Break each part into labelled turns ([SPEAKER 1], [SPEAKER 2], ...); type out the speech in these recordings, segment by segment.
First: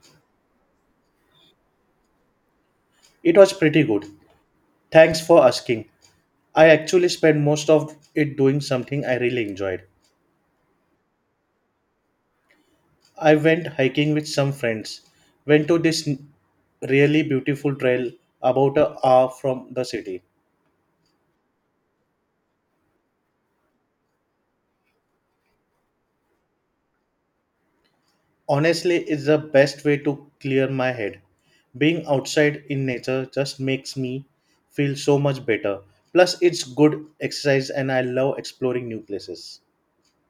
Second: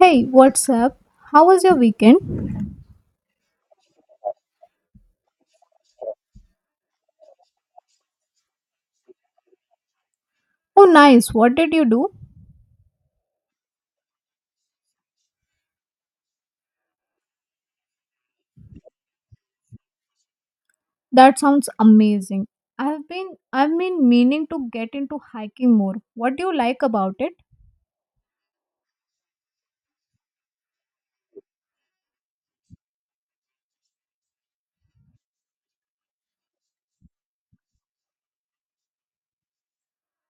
[SPEAKER 1] Hey, what's up? How was your weekend?
[SPEAKER 2] It was pretty good. Thanks for asking. I actually spent most of it doing something I really enjoyed.
[SPEAKER 1] Oh, nice. What did you do?
[SPEAKER 2] I went hiking with some friends, went to really beautiful trail about a hour from the city.
[SPEAKER 1] That sounds amazing. I've been meaning to get into hiking more. What do you like about it?
[SPEAKER 2] Honestly, it's the best way to clear my head. Being outside in nature just makes me feel so much better. Plus, it's good exercise and I love exploring new places.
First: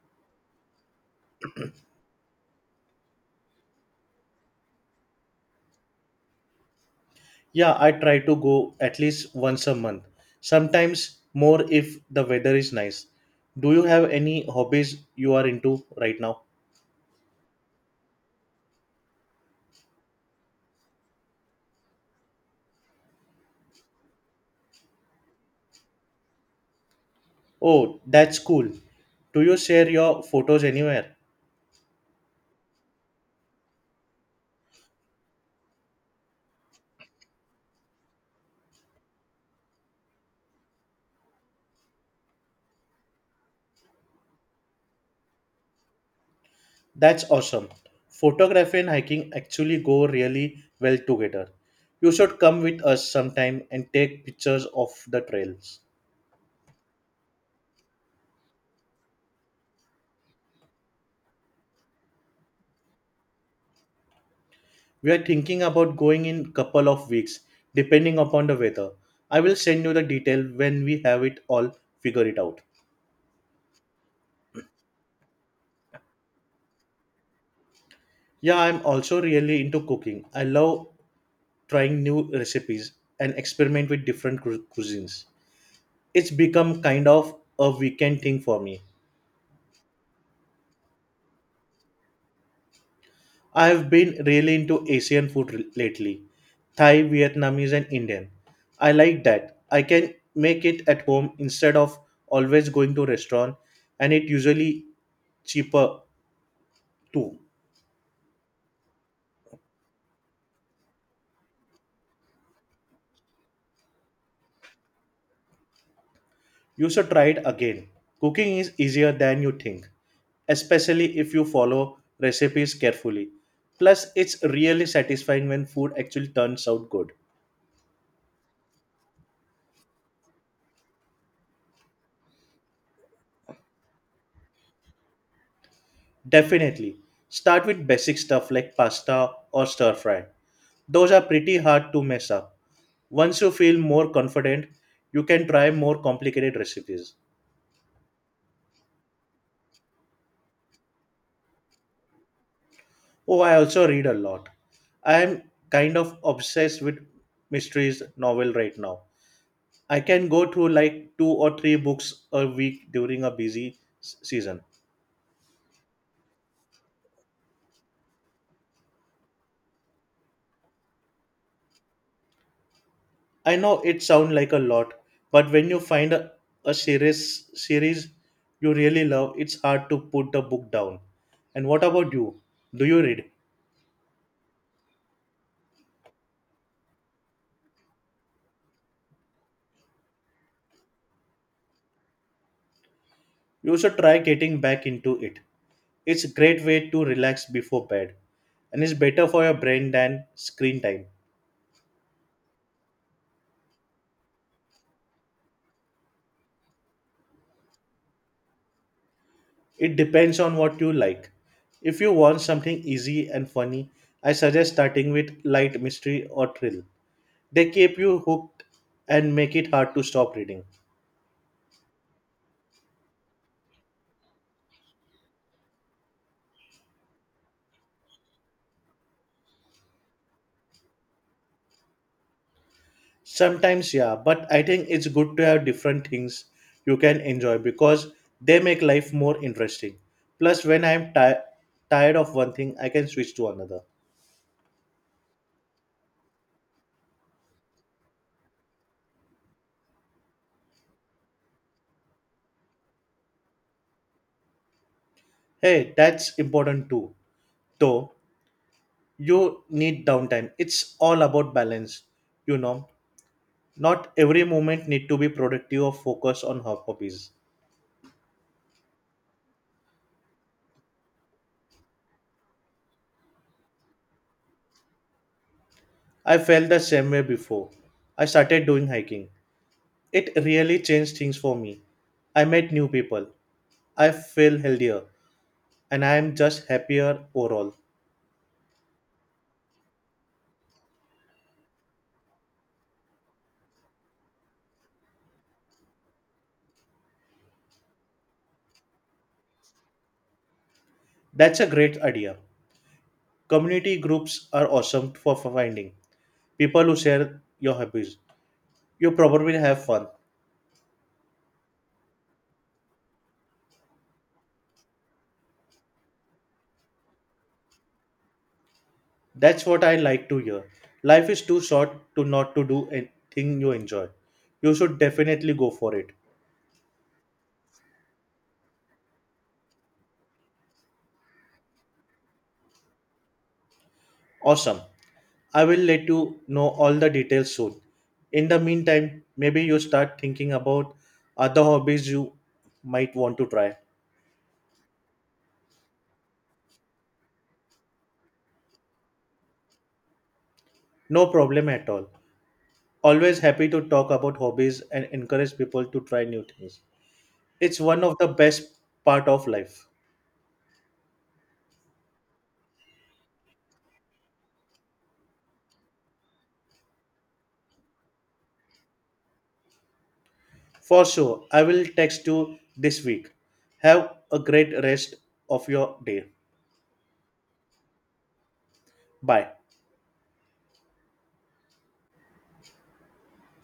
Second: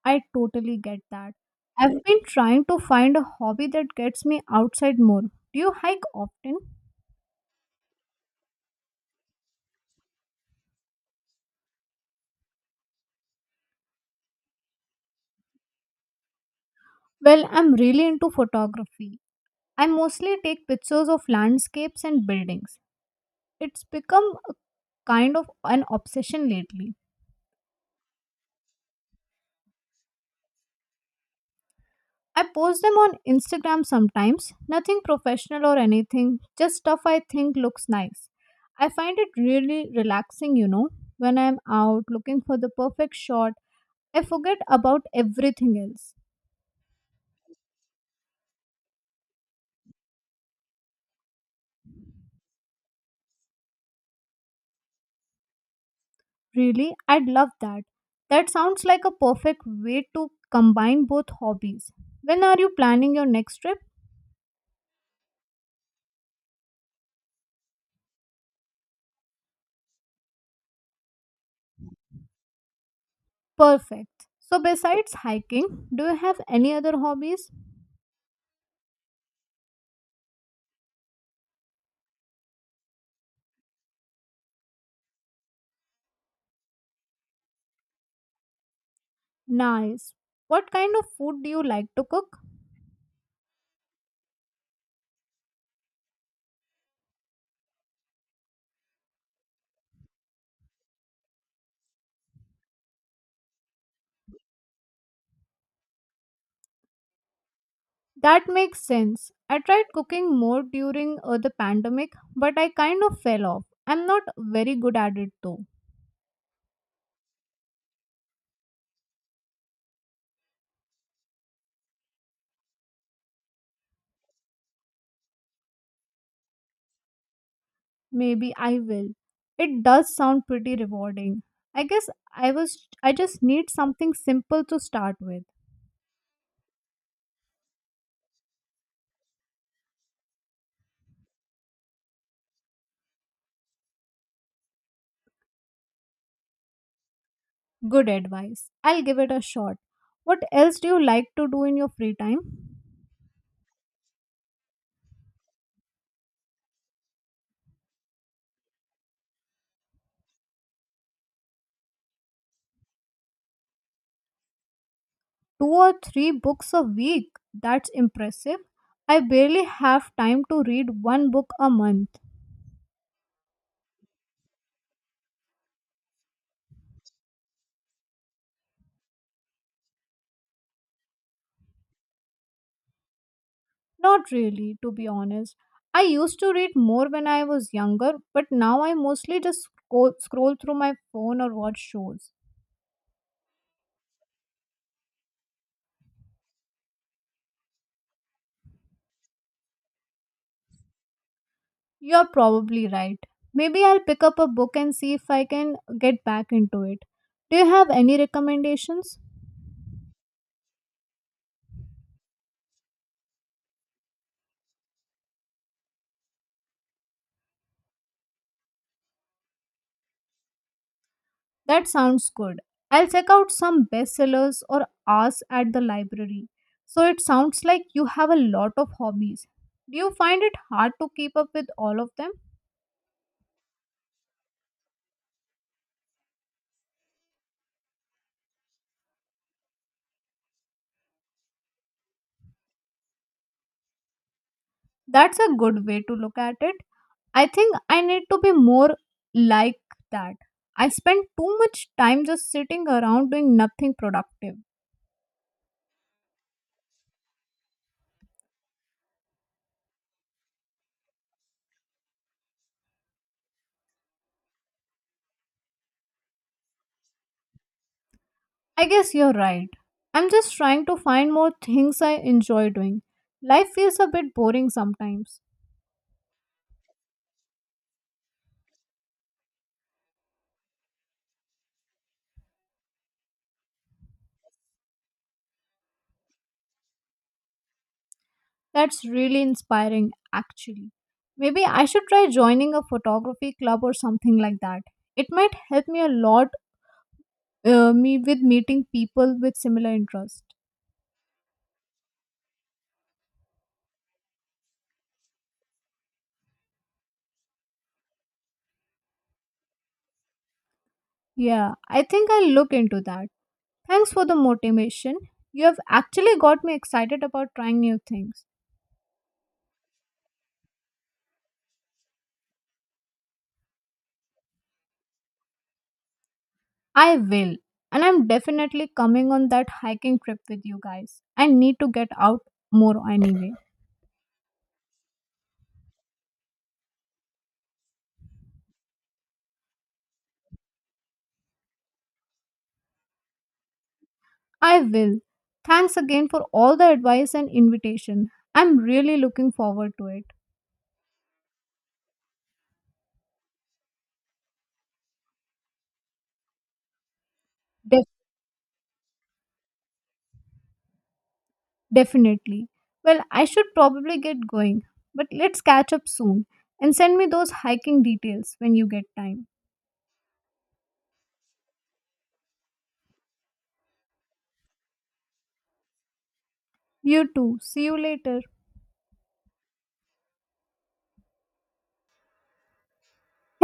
[SPEAKER 1] I totally get that. I've been trying to find a hobby that gets me outside more. Do you hike often?
[SPEAKER 2] Yeah, I try to go at least once a month, sometimes more if the weather is nice. Do you have any hobbies you are into right now?
[SPEAKER 1] Well, I'm really into photography. I mostly take pictures of landscapes and buildings. It's become a kind of an obsession lately.
[SPEAKER 2] Oh, that's cool. Do you share your photos anywhere?
[SPEAKER 1] I post them on Instagram sometimes, nothing professional or anything, just stuff I think looks nice. I find it really relaxing, you know, when I'm out looking for the perfect shot. I forget about everything else.
[SPEAKER 2] That's awesome. Photography and hiking actually go really well together. You should come with us sometime and take pictures of the trails.
[SPEAKER 1] Really, I'd love that. That sounds like a perfect way to combine both hobbies. When are you planning your next trip?
[SPEAKER 2] We are thinking about going in couple of weeks depending upon the weather. I will send you the detail when we have it all figured it out.
[SPEAKER 1] Perfect. So, besides hiking, do you have any other hobbies?
[SPEAKER 2] Yeah, I'm also really into cooking. I love trying new recipes and experiment with different cuisines. It's become kind of a weekend thing for me.
[SPEAKER 1] Nice. What kind of food do you like to cook?
[SPEAKER 2] I've been really into Asian food lately, Thai, Vietnamese, and Indian. I like that I can make it at home instead of always going to restaurant, and it usually cheaper too.
[SPEAKER 1] That makes sense. I tried cooking more during the pandemic, but I kind of fell off. I'm not very good at it though.
[SPEAKER 2] You should try it again. Cooking is easier than you think, especially if you follow recipes carefully. Plus, it's really satisfying when food actually turns out good.
[SPEAKER 1] Maybe I will. It does sound pretty rewarding. I guess I just need something simple to start with.
[SPEAKER 2] Definitely. Start with basic stuff like pasta or stir fry. Those are pretty hard to mess up. Once you feel more confident, you can try more complicated recipes.
[SPEAKER 1] Good advice. I'll give it a shot. What else do you like to do in your free time?
[SPEAKER 2] Oh, I also read a lot. I am kind of obsessed with mysteries novel right now. I can go through like two or three books a week during a season.
[SPEAKER 1] Two or three books a week. That's impressive. I barely have time to read one book a month.
[SPEAKER 2] I know it sounds like a lot, but when you find a series you really love, it's hard to put the book down. And what about you? Do you read?
[SPEAKER 1] Not really, to be honest. I used to read more when I was younger, but now I mostly just scroll through my phone or watch shows.
[SPEAKER 2] You should try getting back into it. It's a great way to relax before bed and it's better for your brain than screen time.
[SPEAKER 1] You're probably right. Maybe I'll pick up a book and see if I can get back into it. Do you have any recommendations?
[SPEAKER 2] It depends on what you like. If you want something easy and funny, I suggest starting with light mystery or thrill. They keep you hooked and make it hard to stop reading.
[SPEAKER 1] That sounds good. I'll check out some bestsellers or ask at the library. So it sounds like you have a lot of hobbies. Do you find it hard to keep up with all of them?
[SPEAKER 2] Sometimes, yeah, but I think it's good to have different things you can enjoy because they make life more interesting. Plus, when tired of one thing, I can switch to another.
[SPEAKER 1] That's a good way to look at it. I think I need to be more like that. I spend too much time just sitting around doing nothing productive.
[SPEAKER 2] Hey, that's important too. Though you need downtime. It's all about balance, you know. Not every moment need to be productive or focus on her hobbies.
[SPEAKER 1] I guess you're right. I'm just trying to find more things I enjoy doing. Life feels a bit boring sometimes.
[SPEAKER 2] I felt the same way before I started doing hiking. It really changed things for me. I met new people. I feel healthier and I am just happier overall.
[SPEAKER 1] That's really inspiring, actually. Maybe I should try joining a photography club or something like that. It might help me a lot me with meeting people with similar interests.
[SPEAKER 2] That's a great idea. Community groups are awesome for finding people who share your hobbies. You probably have fun.
[SPEAKER 1] Yeah, I think I'll look into that. Thanks for the motivation. You have actually got me excited about trying new things.
[SPEAKER 2] That's what I like to hear. Life is too short to not to do anything you enjoy. You should definitely go for it.
[SPEAKER 1] I will. And I'm definitely coming on that hiking trip with you guys. I need to get out more anyway.
[SPEAKER 2] Awesome. I will let you know all the details soon. In the meantime, maybe you start thinking about other hobbies you might want to try.
[SPEAKER 1] I will. Thanks again for all the advice and invitation. I'm really looking forward to it.
[SPEAKER 2] No problem at all. Always happy to talk about hobbies and encourage people to try new things. It's one
[SPEAKER 1] Def-
[SPEAKER 2] of the best part of life.
[SPEAKER 1] Definitely. Well, I should probably get going, but let's catch up soon and send me those hiking details when you get time.
[SPEAKER 2] For sure, I will text you this week. Have a great rest of your day.
[SPEAKER 1] You too. See you later.
[SPEAKER 2] Bye.